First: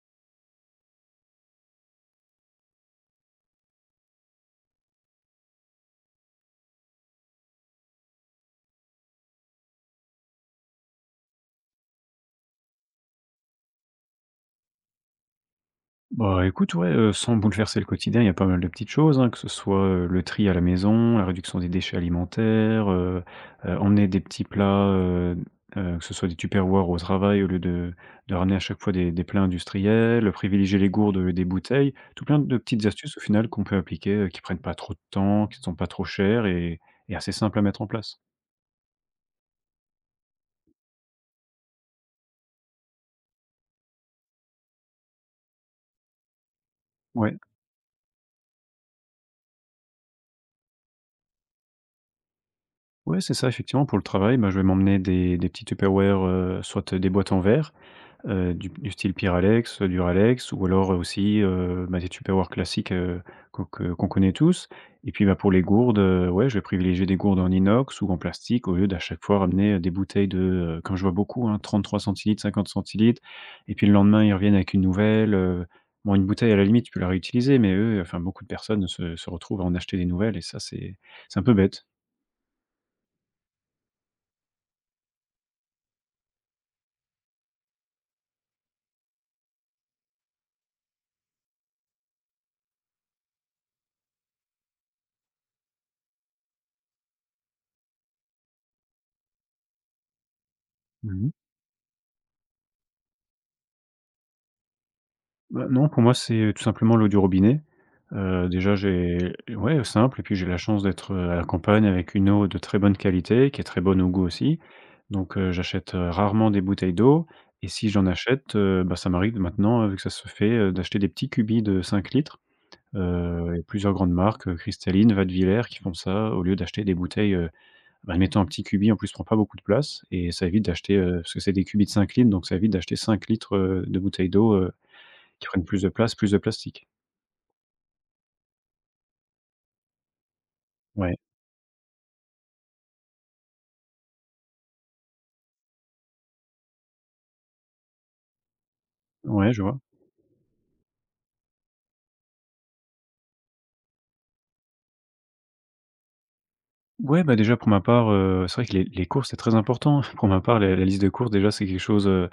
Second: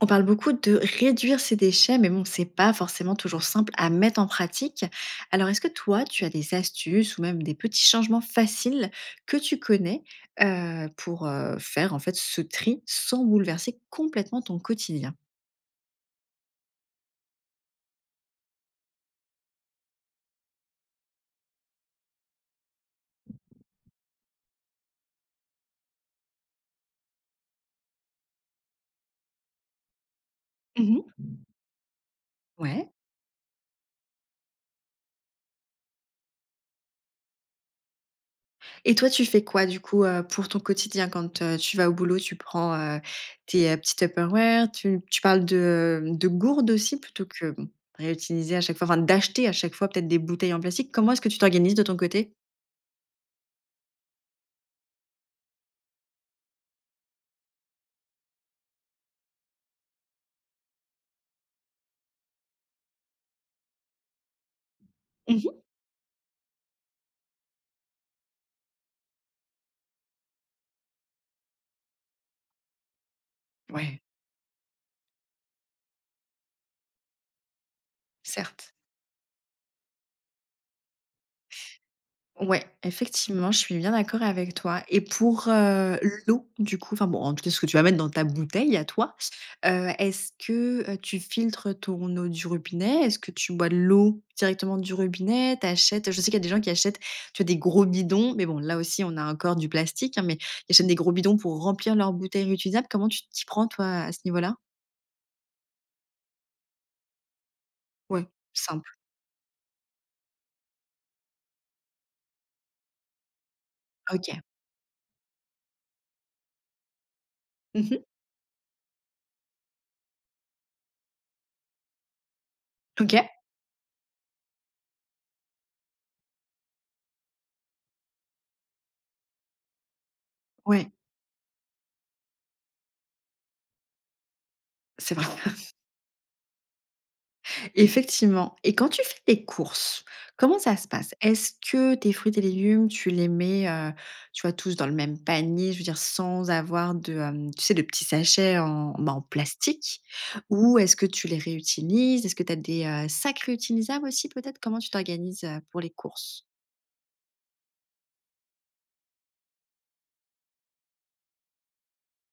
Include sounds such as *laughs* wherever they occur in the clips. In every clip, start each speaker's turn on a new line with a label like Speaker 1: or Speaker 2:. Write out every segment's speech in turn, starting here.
Speaker 1: On parle beaucoup de réduire ses déchets, mais bon, c'est pas forcément toujours simple à mettre en pratique. Alors, est-ce que toi, tu as des astuces ou même des petits changements faciles que tu connais pour faire en fait ce tri sans bouleverser complètement ton quotidien.
Speaker 2: Bah, écoute, ouais, sans bouleverser le quotidien, il y a pas mal de petites choses, hein, que ce soit, le tri à la maison, la réduction des déchets alimentaires, emmener des petits plats, que ce soit des tupperwares au travail au lieu de ramener à chaque fois des plats industriels, privilégier les
Speaker 1: Mhm.
Speaker 2: gourdes, des bouteilles, tout plein de petites
Speaker 1: Ouais.
Speaker 2: astuces au final qu'on peut appliquer, qui prennent pas trop de temps, qui sont pas trop chères et assez simples à mettre en place.
Speaker 1: Et toi, tu fais quoi du coup, pour ton quotidien quand, tu vas au boulot? Tu prends, tes, petits Tupperware, tu parles de gourdes aussi plutôt
Speaker 2: Ouais,
Speaker 1: que, bon, réutiliser à chaque fois, enfin d'acheter à chaque fois peut-être des bouteilles en plastique. Comment est-ce que tu t'organises de ton côté?
Speaker 2: ouais, c'est ça effectivement pour le travail, bah, je vais m'emmener des petits Tupperware, soit des boîtes en verre, du style Pyralex, Duralex, ou alors aussi, bah, des Tupperware classiques, qu'on connaît tous. Et puis, bah, pour
Speaker 1: Mmh.
Speaker 2: les gourdes, ouais, je vais privilégier des gourdes en inox ou en plastique au lieu d'à chaque fois ramener, des bouteilles de, quand je vois beaucoup, hein, 33 centilitres, 50 centilitres. Et puis le
Speaker 1: Ouais,
Speaker 2: lendemain, ils reviennent avec une nouvelle, Bon, une bouteille, à la limite, tu peux la réutiliser, mais eux, enfin, beaucoup de
Speaker 1: certes.
Speaker 2: personnes se retrouvent à en acheter des nouvelles, et ça, c'est un peu bête.
Speaker 1: Ouais, effectivement, je suis bien d'accord avec toi et pour, l'eau du coup, enfin bon, en tout cas ce que tu vas mettre dans ta bouteille à toi, est-ce que, tu filtres ton eau du robinet? Est-ce que tu bois de l'eau directement du robinet? T'achètes, je sais qu'il y a des gens qui achètent, tu as des gros bidons, mais bon là aussi on a encore du plastique, hein, mais ils achètent des gros
Speaker 2: Mmh.
Speaker 1: bidons pour remplir leurs bouteilles réutilisables. Comment tu t'y prends toi à ce niveau-là?
Speaker 2: Bah, non, pour moi, c'est tout simplement l'eau du robinet.
Speaker 1: Ouais,
Speaker 2: Déjà,
Speaker 1: simple.
Speaker 2: j'ai ouais, simple, et puis j'ai la chance d'être, à la campagne, avec une eau de très bonne qualité, qui est très bonne au goût
Speaker 1: OK.
Speaker 2: aussi. Donc, j'achète, rarement des bouteilles d'eau, et si
Speaker 1: Mmh.
Speaker 2: j'en achète, bah, ça m'arrive maintenant, vu que ça se fait, d'acheter des petits cubis de 5 litres.
Speaker 1: OK.
Speaker 2: Il y a plusieurs grandes marques, Cristalines, Wattwiller qui font ça au lieu d'acheter des bouteilles, bah, admettons, un petit cubi, en plus, prend pas beaucoup de place, et ça évite
Speaker 1: Ouais,
Speaker 2: d'acheter, parce que c'est des cubis de 5 litres, donc ça évite d'acheter 5 litres, de bouteilles d'eau,
Speaker 1: c'est vrai.
Speaker 2: qui prennent plus de place, plus de plastique.
Speaker 1: Effectivement, et quand tu fais tes courses, comment ça se passe?
Speaker 2: Ouais,
Speaker 1: Est-ce que tes fruits et légumes, tu les mets, tu vois, tous dans le même panier? Je veux dire sans avoir de, tu sais, de petits sachets en, bah, en
Speaker 2: ouais, je vois.
Speaker 1: plastique, ou est-ce que tu les réutilises? Est-ce que tu as des, sacs réutilisables aussi peut-être? Comment tu t'organises, pour les courses?
Speaker 2: Ouais, bah, déjà pour ma part, c'est vrai que les courses, c'est très important. *laughs* Pour ma part, la liste de courses, déjà, c'est quelque chose, heu,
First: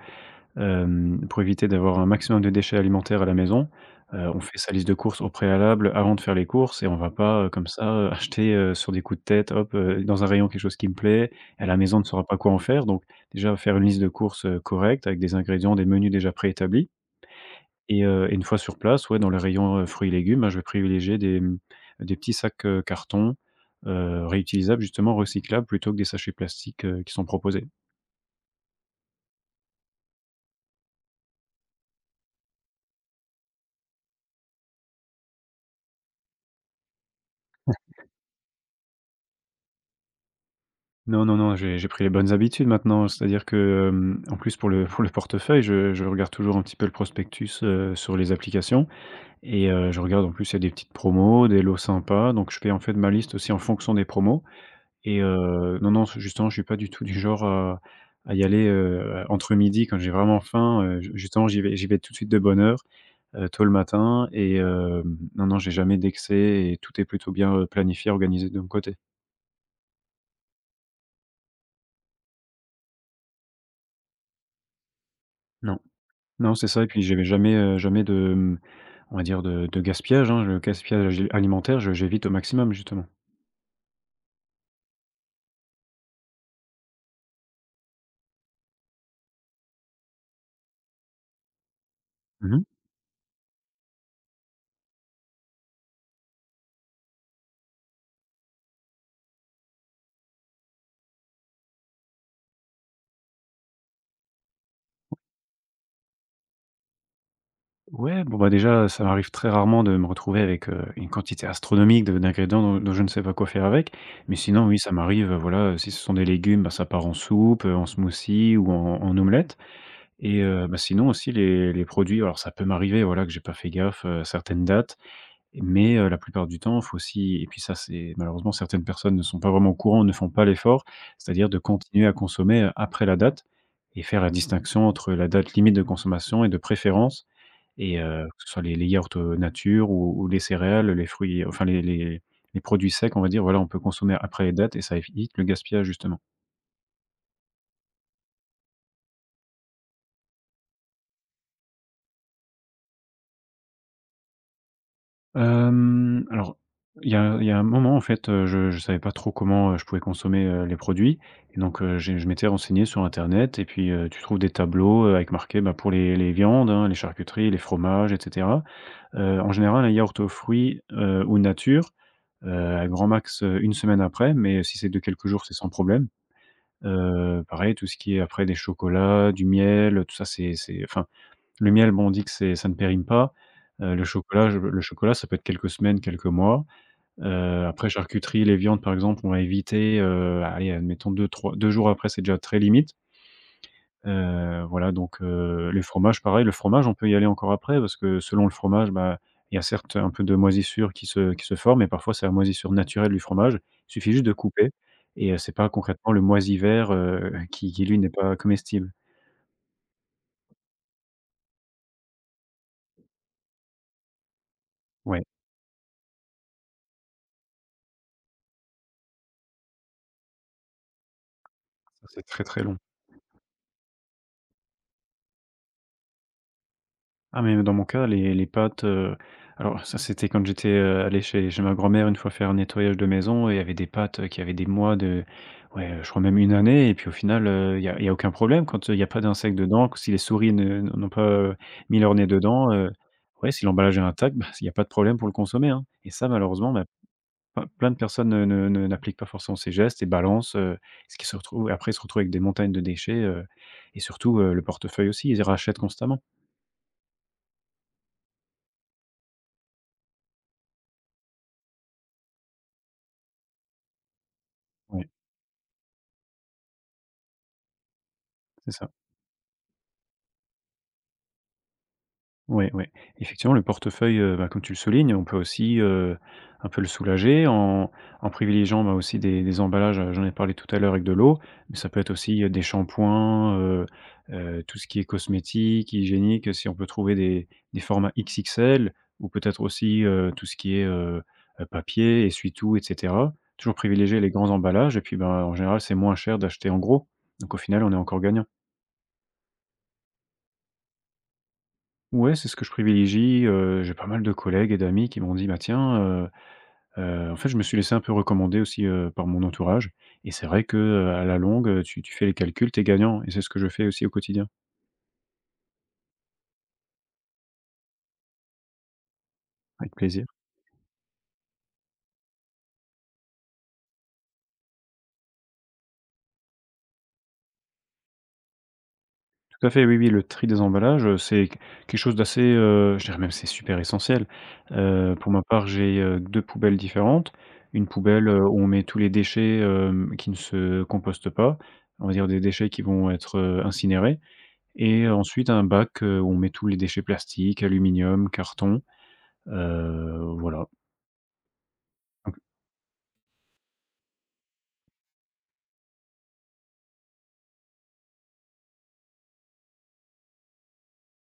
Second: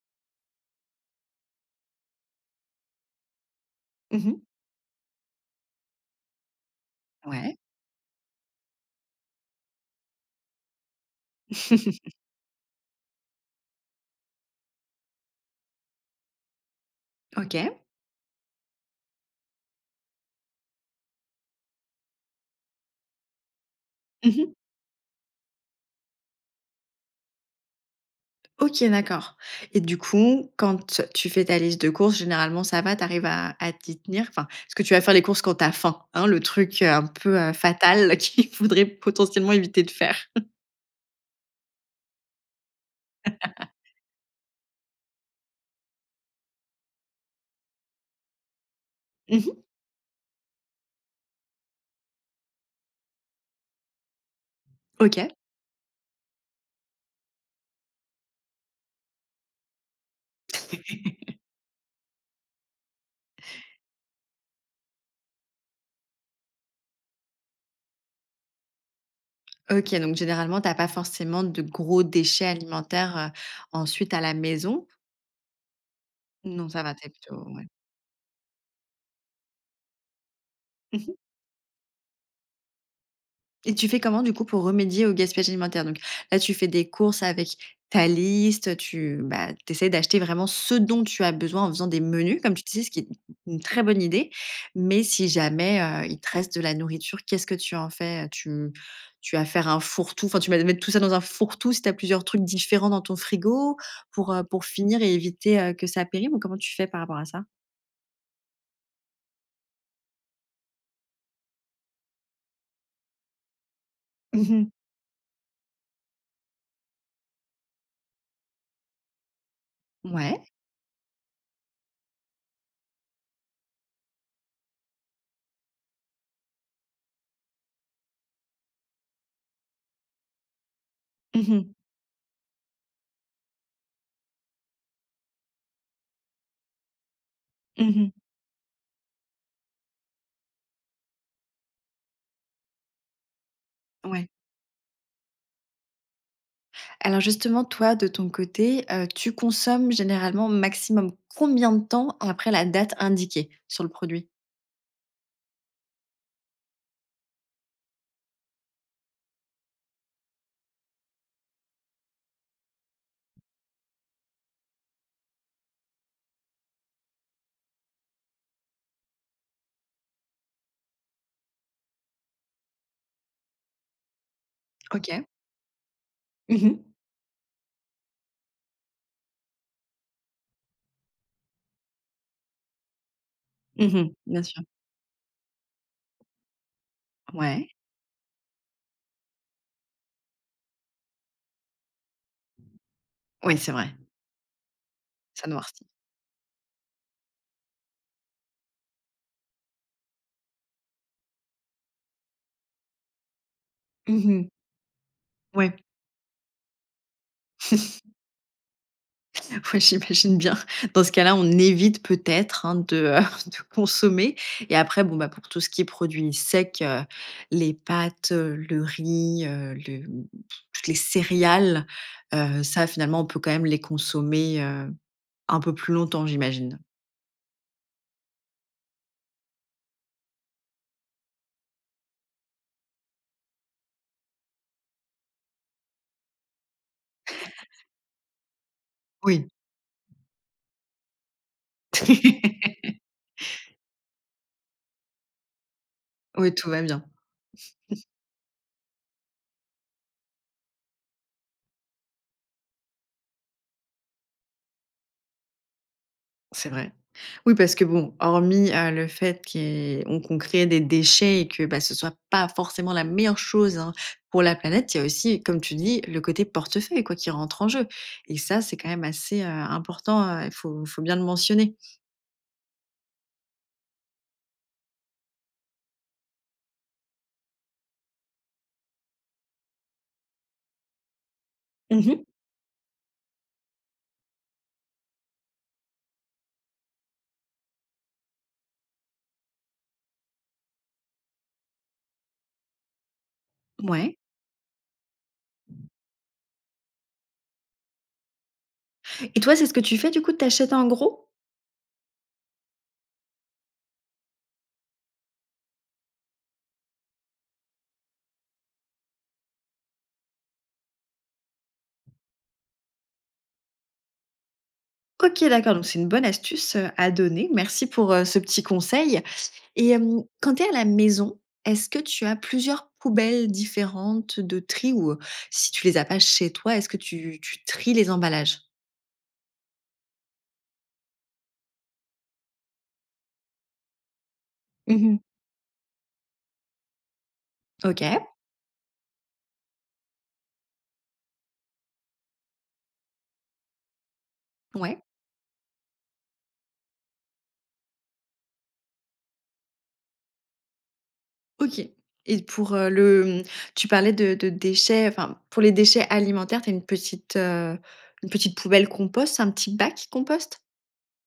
Speaker 2: hem, pour éviter d'avoir un maximum de déchets alimentaires à la maison.
Speaker 1: Mmh.
Speaker 2: On fait sa liste de courses au préalable avant de faire les courses, et on va pas,
Speaker 1: Ouais.
Speaker 2: comme ça, *laughs* acheter, sur des coups de tête, hop, dans un rayon quelque chose qui me plaît. À la maison, on ne
Speaker 1: *laughs*
Speaker 2: saura pas quoi en faire, donc déjà faire une liste de courses, correcte, avec des ingrédients, des menus déjà préétablis.
Speaker 1: OK.
Speaker 2: Et une fois sur place, ouais, dans les rayons, fruits et légumes, bah, je vais privilégier des, des petits sacs, carton,
Speaker 1: Mmh.
Speaker 2: réutilisables justement, recyclables, plutôt que des sachets plastiques, qui sont proposés.
Speaker 1: OK, d'accord, et du coup, quand tu fais ta liste de courses, généralement, ça va? Tu arrives à t'y tenir? Enfin, est-ce que tu vas faire les courses quand tu as faim, hein? Le truc, un peu, fatal *laughs* qu'il faudrait potentiellement éviter de faire.
Speaker 2: Non, non, non, j'ai pris les bonnes habitudes maintenant. C'est-à-dire que, en plus pour le *laughs* pour le portefeuille, je regarde toujours un petit peu le prospectus, sur les applications,
Speaker 1: Mmh.
Speaker 2: et je regarde, en plus il y a des petites promos, des lots sympas, donc je fais en fait ma liste aussi en fonction des promos. Et
Speaker 1: OK.
Speaker 2: non, non, justement, je suis pas du tout du genre à y aller, entre midi quand j'ai vraiment faim, ju justement, j'y vais tout de suite de bonne heure, tôt le matin, et non, non, j'ai jamais d'excès, et tout est plutôt bien, planifié, organisé de mon côté.
Speaker 1: OK, donc généralement, tu pas forcément de gros déchets alimentaires, ensuite à la maison?
Speaker 2: Non, non, c'est
Speaker 1: Non,
Speaker 2: ça,
Speaker 1: ça
Speaker 2: et
Speaker 1: va.
Speaker 2: puis
Speaker 1: T'es
Speaker 2: j'avais
Speaker 1: plutôt
Speaker 2: jamais,
Speaker 1: ouais.
Speaker 2: jamais de, on va dire, de gaspillage, hein, le
Speaker 1: Mmh.
Speaker 2: gaspillage alimentaire, je j'évite au maximum, justement.
Speaker 1: Et tu fais comment du coup pour remédier au gaspillage alimentaire? Donc là, tu fais des courses avec ta liste, tu, bah, essaies d'acheter vraiment ce dont tu as besoin en faisant des menus, comme tu
Speaker 2: Mmh.
Speaker 1: disais, ce qui est une très bonne idée. Mais si jamais, il te reste de la nourriture, qu'est-ce que tu en fais? Tu vas faire un fourre-tout, enfin tu vas mettre tout ça dans un fourre-tout si tu as plusieurs trucs différents dans ton frigo pour finir et éviter, que ça périme, ou comment tu fais par rapport à ça?
Speaker 2: Ouais, bon, bah, déjà, ça m'arrive très rarement de me retrouver avec, une quantité astronomique de d'ingrédients dont je ne sais pas quoi faire avec. Mais sinon,
Speaker 1: Mmh.
Speaker 2: oui, ça m'arrive, voilà, si ce sont des légumes, bah, ça part en soupe, en smoothie ou en omelette.
Speaker 1: Ouais.
Speaker 2: Et bah, sinon aussi les produits, alors ça peut m'arriver, voilà, que j'ai pas fait gaffe, à certaines dates, mais la plupart du temps, faut aussi, et puis ça, c'est malheureusement, certaines personnes ne sont pas vraiment au courant, ne font pas l'effort, c'est-à-dire
Speaker 1: Mmh
Speaker 2: de
Speaker 1: mh.
Speaker 2: continuer à consommer, après la date, et faire la distinction entre la date limite de consommation et de préférence. Et
Speaker 1: Mmh.
Speaker 2: que ce soit les yaourts, nature, ou les céréales, les fruits, enfin les produits secs, on va dire, voilà, on peut consommer
Speaker 1: Ouais.
Speaker 2: après les dates, et ça évite le gaspillage justement.
Speaker 1: Alors justement, toi, de ton côté, tu consommes généralement maximum combien de temps après la date indiquée sur le produit?
Speaker 2: Alors il y a un moment, en fait, je savais pas trop comment, je pouvais consommer, les produits, et donc j'ai je m'étais renseigné sur internet, et puis, tu trouves des tableaux, avec marqué, bah, pour les viandes, hein, les charcuteries, les fromages et cetera. En général, un yaourt aux fruits, ou nature, à grand max, 1 semaine après, mais si c'est de
Speaker 1: OK.
Speaker 2: quelques jours, c'est sans problème.
Speaker 1: Mmh mh.
Speaker 2: Pareil, tout ce qui est après, des chocolats, du miel, tout ça, c'est enfin, le miel, bon, on dit que c'est ça ne périme pas.
Speaker 1: Mmh. Bien sûr.
Speaker 2: Le chocolat, ça peut être quelques semaines, quelques mois.
Speaker 1: Ouais.
Speaker 2: Après, charcuterie, les viandes, par exemple, on va éviter, allez, admettons deux jours après, c'est déjà très limite.
Speaker 1: Oui, c'est vrai,
Speaker 2: Voilà, donc
Speaker 1: ça
Speaker 2: les
Speaker 1: noircit.
Speaker 2: fromages pareil, le fromage on peut y aller encore après, parce que selon le fromage, bah, il y a certes un peu de moisissure qui se forme, mais parfois c'est la moisissure naturelle du fromage. Il suffit juste de
Speaker 1: Mmh.
Speaker 2: couper, et c'est pas
Speaker 1: Ouais,
Speaker 2: concrètement le moisi vert, qui lui n'est pas comestible.
Speaker 1: *laughs* ouais, j'imagine bien. Dans ce cas-là, on évite peut-être, hein, de, *laughs* de consommer. Et après, bon,
Speaker 2: Ouais,
Speaker 1: bah, pour tout ce qui est produits secs, les pâtes, le riz, le toutes les céréales,
Speaker 2: ça c'est très, très long.
Speaker 1: ça, finalement, on peut quand même les consommer, un peu plus longtemps, j'imagine.
Speaker 2: Ah, mais dans mon cas, les pâtes, alors ça c'était quand j'étais, allé chez ma grand-mère une fois faire un nettoyage de maison, et il y avait des pâtes, qui avaient des mois de ouais, je crois même une année, et puis au final, il y a aucun problème quand, il y a pas
Speaker 1: Oui.
Speaker 2: d'insectes dedans, que si les souris ne n'ont pas, mis leur nez dedans,
Speaker 1: *laughs*
Speaker 2: ouais, si l'emballage est intact, bah, il y a pas de problème pour le consommer, hein. Et ça
Speaker 1: Oui, tout
Speaker 2: malheureusement,
Speaker 1: va
Speaker 2: bah,
Speaker 1: bien,
Speaker 2: plein de personnes ne ne ne n'appliquent pas forcément ces gestes, et balancent, ce qui se retrouve, après ils se retrouvent avec des montagnes de déchets, et surtout, le portefeuille aussi, ils rachètent constamment.
Speaker 1: c'est vrai. Oui, parce que bon, hormis, le fait qu'on crée des déchets et que, bah, ce soit pas forcément la meilleure chose, hein, pour la planète, il y a
Speaker 2: Ouais,
Speaker 1: aussi, comme tu dis, le côté portefeuille, quoi, qui rentre en jeu, et ça,
Speaker 2: c'est
Speaker 1: c'est quand
Speaker 2: ça.
Speaker 1: même assez, important, il faut bien le mentionner.
Speaker 2: Ouais, ouais. Effectivement, le portefeuille, bah, comme tu le soulignes, on peut aussi, un peu le soulager en en privilégiant, bah, aussi des emballages, j'en ai parlé tout à l'heure avec de l'eau, mais ça peut être
Speaker 1: Mmh.
Speaker 2: aussi, des shampoings, tout ce qui est cosmétique, hygiénique, si on peut trouver des formats XXL, ou peut-être aussi, tout ce qui est, papier, essuie-tout et cetera. Toujours
Speaker 1: Ouais,
Speaker 2: privilégier les grands emballages, et puis, ben, en général, c'est moins cher d'acheter en gros, donc au final, on est encore gagnant.
Speaker 1: et toi, c'est ce que tu fais, du coup, t'achètes en gros?
Speaker 2: Ouais, c'est ce que je privilégie, j'ai pas mal de collègues et d'amis qui m'ont dit: «Bah, tiens,» en fait, je me suis laissé un peu recommander aussi, par mon entourage, et c'est vrai que, à la longue, tu fais les calculs, t'es gagnant, et c'est ce que je fais aussi au quotidien,
Speaker 1: OK, d'accord, donc c'est une bonne astuce, à donner. Merci pour, ce petit conseil. Et
Speaker 2: avec plaisir.
Speaker 1: quand tu es à la maison, est-ce que tu as plusieurs poubelles différentes de tri, ou, si tu les as pas chez toi, est-ce que tu tries les emballages?
Speaker 2: Tout à fait, oui, oui, le tri des emballages, c'est q quelque chose d'assez, je dirais même, c'est super essentiel.
Speaker 1: Mmh.
Speaker 2: Pour ma part, j'ai, 2 poubelles différentes. Une
Speaker 1: OK,
Speaker 2: poubelle, où on met tous les déchets, qui ne se compostent pas, on va dire des déchets qui vont être, incinérés.
Speaker 1: ouais,
Speaker 2: Et ensuite un bac, où on met tous les déchets plastiques, aluminium, carton, voilà.
Speaker 1: OK.
Speaker 2: Donc
Speaker 1: Et pour, tu parlais de déchets, enfin, pour les déchets alimentaires, tu as une petite poubelle compost, un petit bac compost?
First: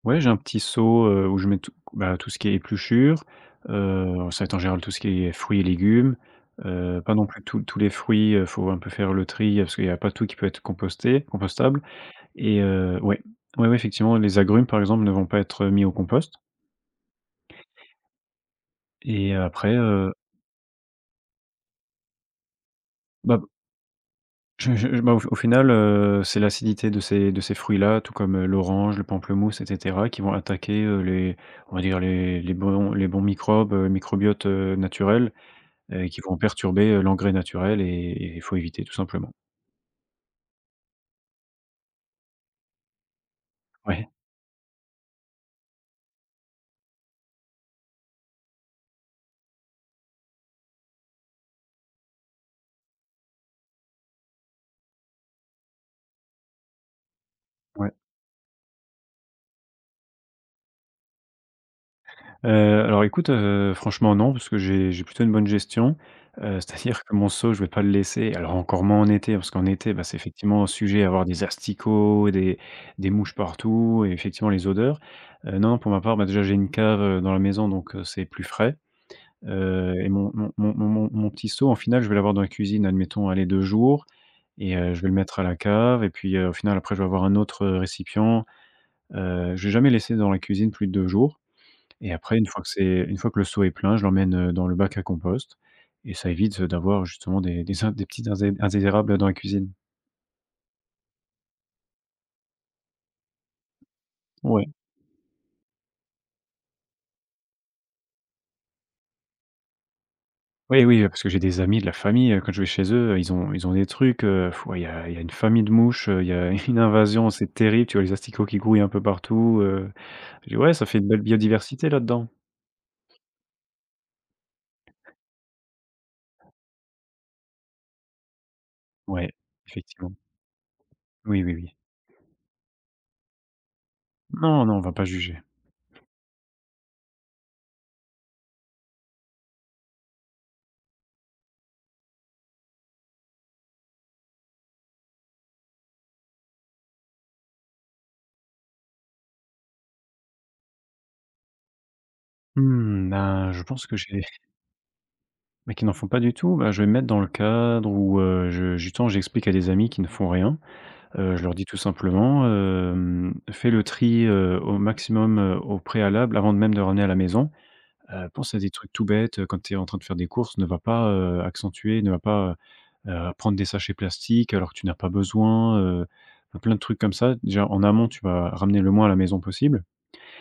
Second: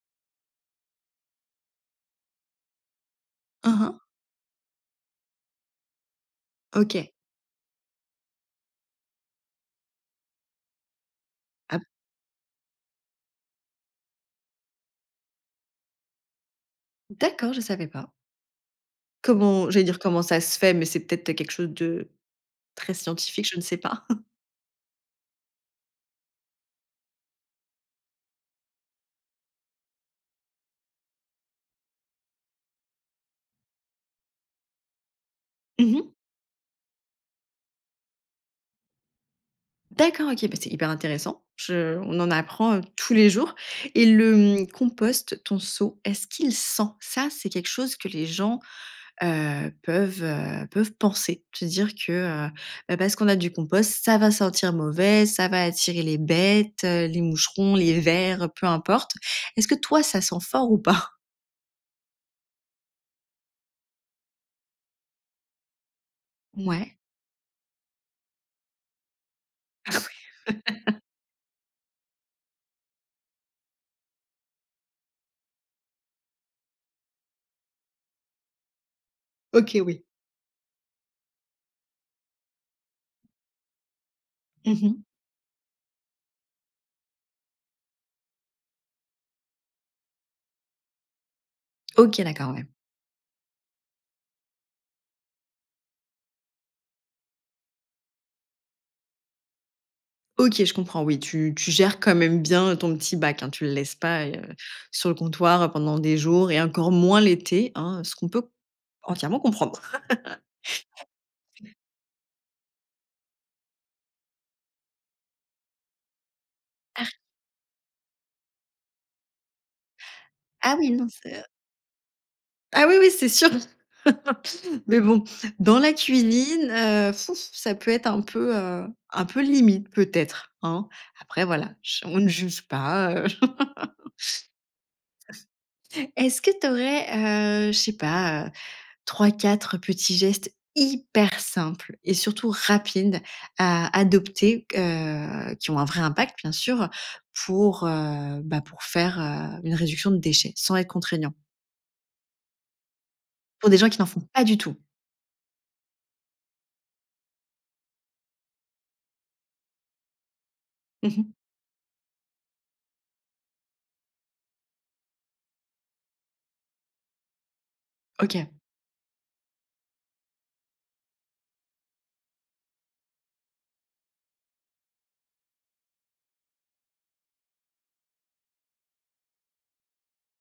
Speaker 2: ouais, j'ai un petit seau, où je mets tout, tout ce qui est épluchures,
Speaker 1: Hein, hein.
Speaker 2: ça va être en général tout ce qui est fruits et légumes,
Speaker 1: OK.
Speaker 2: pas non plus tous les fruits. Il faut un peu faire le tri parce qu'il n'y a pas tout qui peut être composté
Speaker 1: Ah,
Speaker 2: compostable. et heu, ouais, ouais, Effectivement, les agrumes par exemple ne vont pas être mis au compost.
Speaker 1: d'accord, je savais pas.
Speaker 2: Et
Speaker 1: Comment,
Speaker 2: après,
Speaker 1: j'allais dire, comment ça se fait, mais c'est peut-être quelque chose de très
Speaker 2: bah
Speaker 1: scientifique, je ne sais pas. *laughs*
Speaker 2: Au final, c'est l'acidité de ces fruits-là, tout comme, l'orange, le pamplemousse et cetera, qui vont attaquer, les, on va dire, les bons microbes, microbiote, naturel, et
Speaker 1: Mmh.
Speaker 2: qui vont perturber, l'engrais naturel, et il faut éviter tout simplement.
Speaker 1: D'accord, OK, bah, c'est hyper intéressant. Je on en apprend, tous les jours. Et
Speaker 2: Ouais,
Speaker 1: le, mmh, compost, ton seau, est-ce qu'il sent? Ça, c'est quelque chose que les gens, peuvent, peuvent penser. Se dire que, heu, bah, parce qu'on a du compost, ça va sentir mauvais, ça va attirer les bêtes, les moucherons,
Speaker 2: ouais.
Speaker 1: les vers, peu importe. Est-ce que toi, ça sent fort ou pas?
Speaker 2: Heu, alors écoute, franchement non, parce que j'ai plutôt une bonne gestion. *laughs*
Speaker 1: Ouais.
Speaker 2: C'est-à-dire que mon seau, je vais pas le laisser, alors encore moins en été, parce qu'en été, c'est effectivement sujet à avoir des asticots, des mouches partout, et effectivement les odeurs. Non, non, pour ma part, déjà j'ai une cave, dans la maison, donc c'est plus frais.
Speaker 1: OK,
Speaker 2: Heu
Speaker 1: oui.
Speaker 2: et mon petit seau, en final, je vais l'avoir dans la cuisine, admettons, allez, 2 jours, et
Speaker 1: Mmh.
Speaker 2: je vais le mettre à la cave, et puis, au final, après je vais avoir un autre, récipient. Je vais jamais laisser dans la cuisine plus de 2 jours, et
Speaker 1: OK,
Speaker 2: après, une
Speaker 1: d'accord,
Speaker 2: fois
Speaker 1: ouais.
Speaker 2: que c'est une fois que le seau est plein, je l'emmène, dans le bac à compost, et ça évite, d'avoir justement des petits indésirables dans la cuisine.
Speaker 1: OK, je comprends, oui, tu gères quand même bien ton petit bac, hein. Tu le laisses pas,
Speaker 2: Ouais.
Speaker 1: sur le comptoir pendant des jours, et encore moins l'été, hein, ce qu'on peut entièrement comprendre.
Speaker 2: Oui, oui, parce que j'ai des amis, de la famille, quand je vais chez eux, ils ont des trucs, ouais, il y a une famille de mouches, il y a *laughs* une invasion, c'est terrible, tu vois les asticots qui grouillent un peu partout. Je dis: «Ouais,
Speaker 1: Ah
Speaker 2: ça
Speaker 1: oui,
Speaker 2: fait
Speaker 1: non,
Speaker 2: une belle
Speaker 1: c'est
Speaker 2: biodiversité là-dedans».
Speaker 1: ah oui, oui, c'est sûr. *laughs* Mais bon, dans la cuisine, ça peut être un
Speaker 2: Ouais,
Speaker 1: peu limite
Speaker 2: effectivement.
Speaker 1: peut-être, hein.
Speaker 2: Oui,
Speaker 1: Après
Speaker 2: oui,
Speaker 1: voilà,
Speaker 2: oui.
Speaker 1: j on ne juge pas. *laughs*
Speaker 2: Non, non, on va pas juger.
Speaker 1: Est-ce que tu aurais, je sais pas, trois quatre petits gestes hyper simples et surtout rapides à adopter, qui ont un vrai impact bien sûr, pour, bah, pour faire, une réduction de déchets sans être contraignant.
Speaker 2: Hmm, ben, je
Speaker 1: Pour des
Speaker 2: pense
Speaker 1: gens
Speaker 2: que
Speaker 1: qui n'en font
Speaker 2: j'ai...
Speaker 1: pas du tout.
Speaker 2: Mais qui n'en font pas du tout, je vais me mettre dans le cadre où, je justement j'explique à des amis qui ne font rien.
Speaker 1: Mmh.
Speaker 2: Je leur dis tout simplement, hem: «Fais le tri, au maximum, au préalable, avant de même de ramener à la maison».
Speaker 1: OK,
Speaker 2: Pense à des trucs tout bêtes, quand tu es en train de faire des courses, ne va pas, accentuer, ne va pas, heu prendre des sachets plastiques alors que tu n'as pas besoin, enfin plein de trucs comme ça. Déjà en amont, tu vas ramener le moins à la maison possible.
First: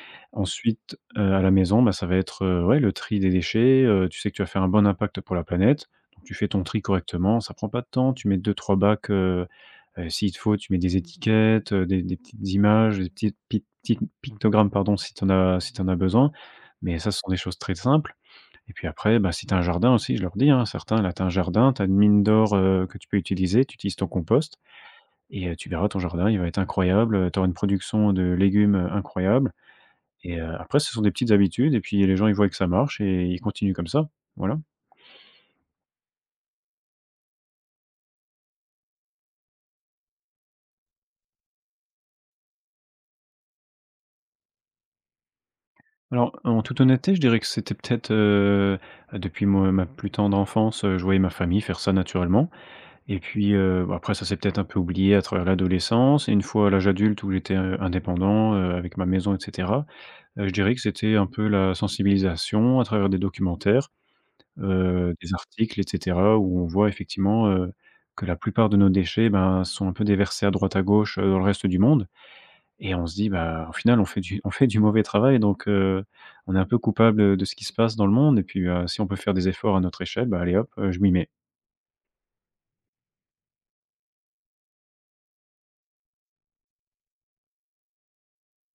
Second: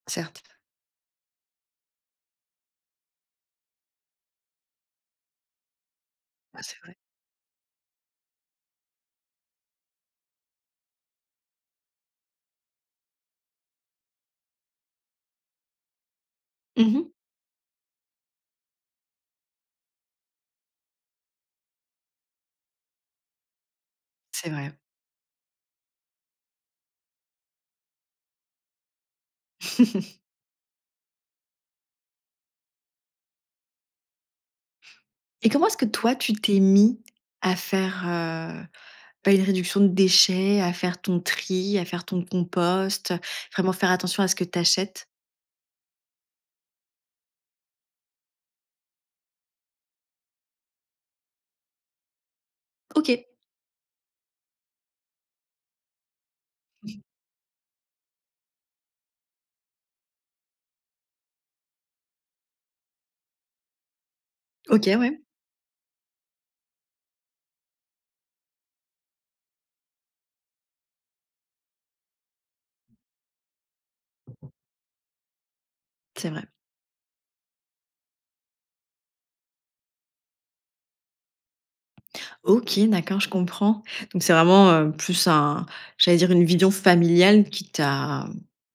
Speaker 1: certes.
Speaker 2: Ensuite, à la maison, ça va être, ouais, le tri des déchets. Tu sais que tu vas faire un bon impact pour la planète, donc tu fais
Speaker 1: Ouais,
Speaker 2: ton
Speaker 1: c'est
Speaker 2: tri
Speaker 1: vrai.
Speaker 2: correctement, ça prend pas de temps, tu mets deux trois bacs, s'il te faut, tu mets des étiquettes, des petites images, des petits pictogrammes, pardon, si tu en as si t'en as besoin, mais
Speaker 1: Mmh.
Speaker 2: ça, ce sont des choses très simples. Et puis après, si tu as un jardin aussi, je leur dis, hein, certains, là, tu as un jardin, tu as une mine d'or, que tu peux utiliser, tu utilises ton
Speaker 1: C'est
Speaker 2: compost,
Speaker 1: vrai.
Speaker 2: et tu verras, ton jardin, il va être incroyable, tu auras une production de légumes, incroyable.
Speaker 1: *laughs*
Speaker 2: Après, ce sont des petites habitudes, et puis les gens, ils voient que ça marche et ils continuent comme ça, voilà.
Speaker 1: Et comment est-ce que toi tu t'es mis à faire, bah, une réduction de déchets, à faire ton tri, à faire ton compost, vraiment faire attention à ce que tu achètes?
Speaker 2: Alors, en toute honnêteté, je dirais que c'était peut-être, depuis moi ma plus tendre enfance, je voyais ma famille faire ça naturellement,
Speaker 1: OK.
Speaker 2: et puis, après ça s'est peut-être un peu oublié à travers l'adolescence, et une fois à l'âge adulte, où j'étais, indépendant, avec ma maison et cetera, je dirais que c'était un peu la sensibilisation à travers des documentaires,
Speaker 1: OK, ouais,
Speaker 2: des articles et cetera, où on voit effectivement, que la plupart de nos déchets, ben, sont un peu déversés à droite à gauche, dans le reste du monde, et on se dit: au final, on fait du mauvais travail, donc
Speaker 1: c'est vrai.
Speaker 2: on est un peu coupable de ce qui se passe dans le monde, et puis, bah, si on peut faire des efforts à notre échelle, allez hop, je m'y mets».
Speaker 1: OK, d'accord, je comprends. Donc c'est vraiment, plus un, j'allais dire une vision familiale qui t'a,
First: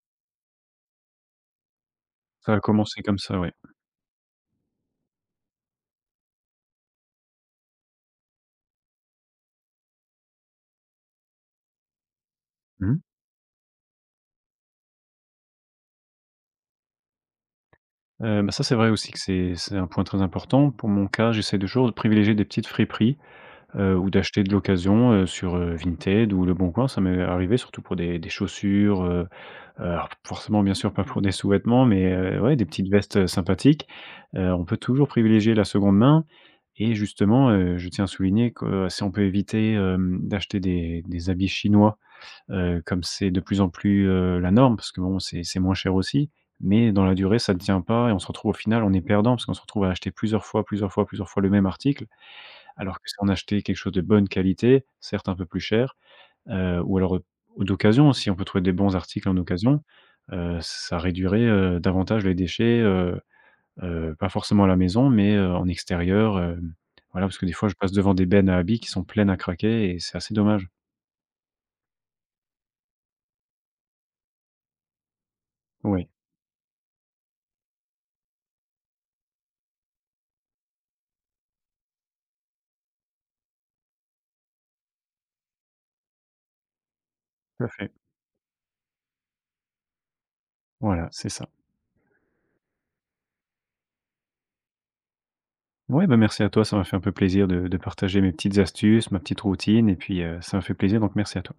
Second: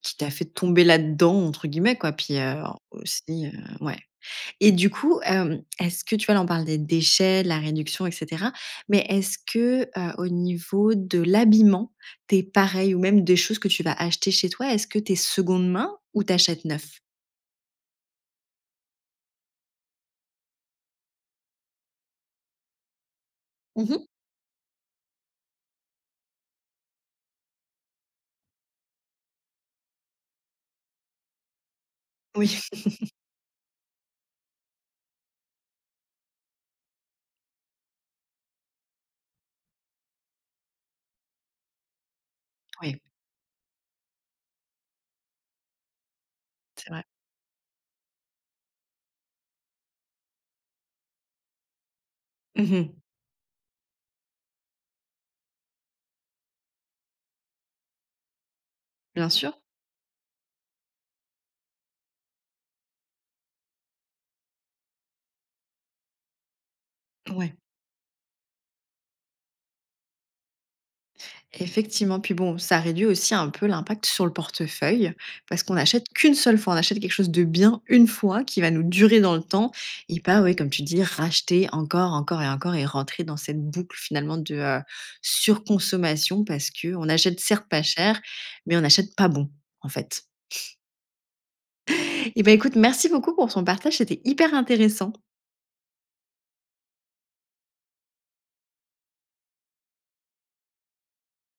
Speaker 1: qui t'a fait «tomber là-dedans» entre guillemets quoi, puis,
Speaker 2: Ça a commencé comme ça,
Speaker 1: aussi,
Speaker 2: ouais.
Speaker 1: ouais. Et du coup, est-ce que tu vois, là on parle des déchets, de la réduction et cetera, mais est-ce que, au niveau de l'habillement, t'es
Speaker 2: Mmh
Speaker 1: pareil, ou
Speaker 2: mh.
Speaker 1: même des choses que tu vas acheter chez toi, est-ce que t'es seconde main ou t'achètes neuf?
Speaker 2: Bah, ça, c'est vrai aussi que c'est un point très important. Pour mon cas, j'essaie toujours de privilégier des petites friperies,
Speaker 1: Mmh.
Speaker 2: ou d'acheter de l'occasion, sur, Vinted ou Le Bon Coin. Ça m'est arrivé surtout pour des chaussures, alors forcément, bien sûr, pas pour des sous-vêtements, mais ouais,
Speaker 1: Oui,
Speaker 2: des
Speaker 1: *laughs*
Speaker 2: petites vestes, sympathiques. On peut toujours privilégier la seconde main, et justement, je tiens à souligner que si on peut éviter, d'acheter des habits chinois,
Speaker 1: oui,
Speaker 2: comme c'est de plus en plus, la norme, parce que bon, c'est moins cher aussi,
Speaker 1: c'est
Speaker 2: mais
Speaker 1: vrai.
Speaker 2: dans la durée, ça ne tient pas, et on se retrouve au final, on est perdant parce qu'on se retrouve à acheter plusieurs fois, plusieurs fois, plusieurs fois le même article,
Speaker 1: Mmh.
Speaker 2: alors que si on achetait quelque chose de bonne qualité, certes un peu plus cher. Ou alors, d'occasion aussi, on peut trouver des bons articles
Speaker 1: Bien
Speaker 2: en
Speaker 1: sûr,
Speaker 2: occasion. Ça réduirait, davantage les déchets, pas forcément à la maison, mais, en extérieur, voilà, parce que des
Speaker 1: ouais.
Speaker 2: fois, je passe devant des bennes à habits qui sont pleines à craquer, et c'est assez dommage.
Speaker 1: Effectivement, puis bon, ça réduit aussi un peu l'impact sur le portefeuille parce qu'on n'achète
Speaker 2: Oui,
Speaker 1: qu'une seule fois, on achète quelque chose de bien une fois qui va nous durer dans le temps, et pas, oui, comme tu dis, racheter encore, encore et encore et rentrer dans cette boucle finalement de surconsommation parce que on achète
Speaker 2: tout
Speaker 1: certes
Speaker 2: à
Speaker 1: pas
Speaker 2: fait.
Speaker 1: cher, mais on n'achète pas bon en fait.
Speaker 2: Voilà, c'est ça.
Speaker 1: Et ben écoute, merci beaucoup pour ton partage, c'était hyper intéressant.
Speaker 2: Ouais, merci à toi, ça m'a fait un peu plaisir de partager mes petites astuces, ma petite routine, et puis, ça m'a fait plaisir, donc merci à toi.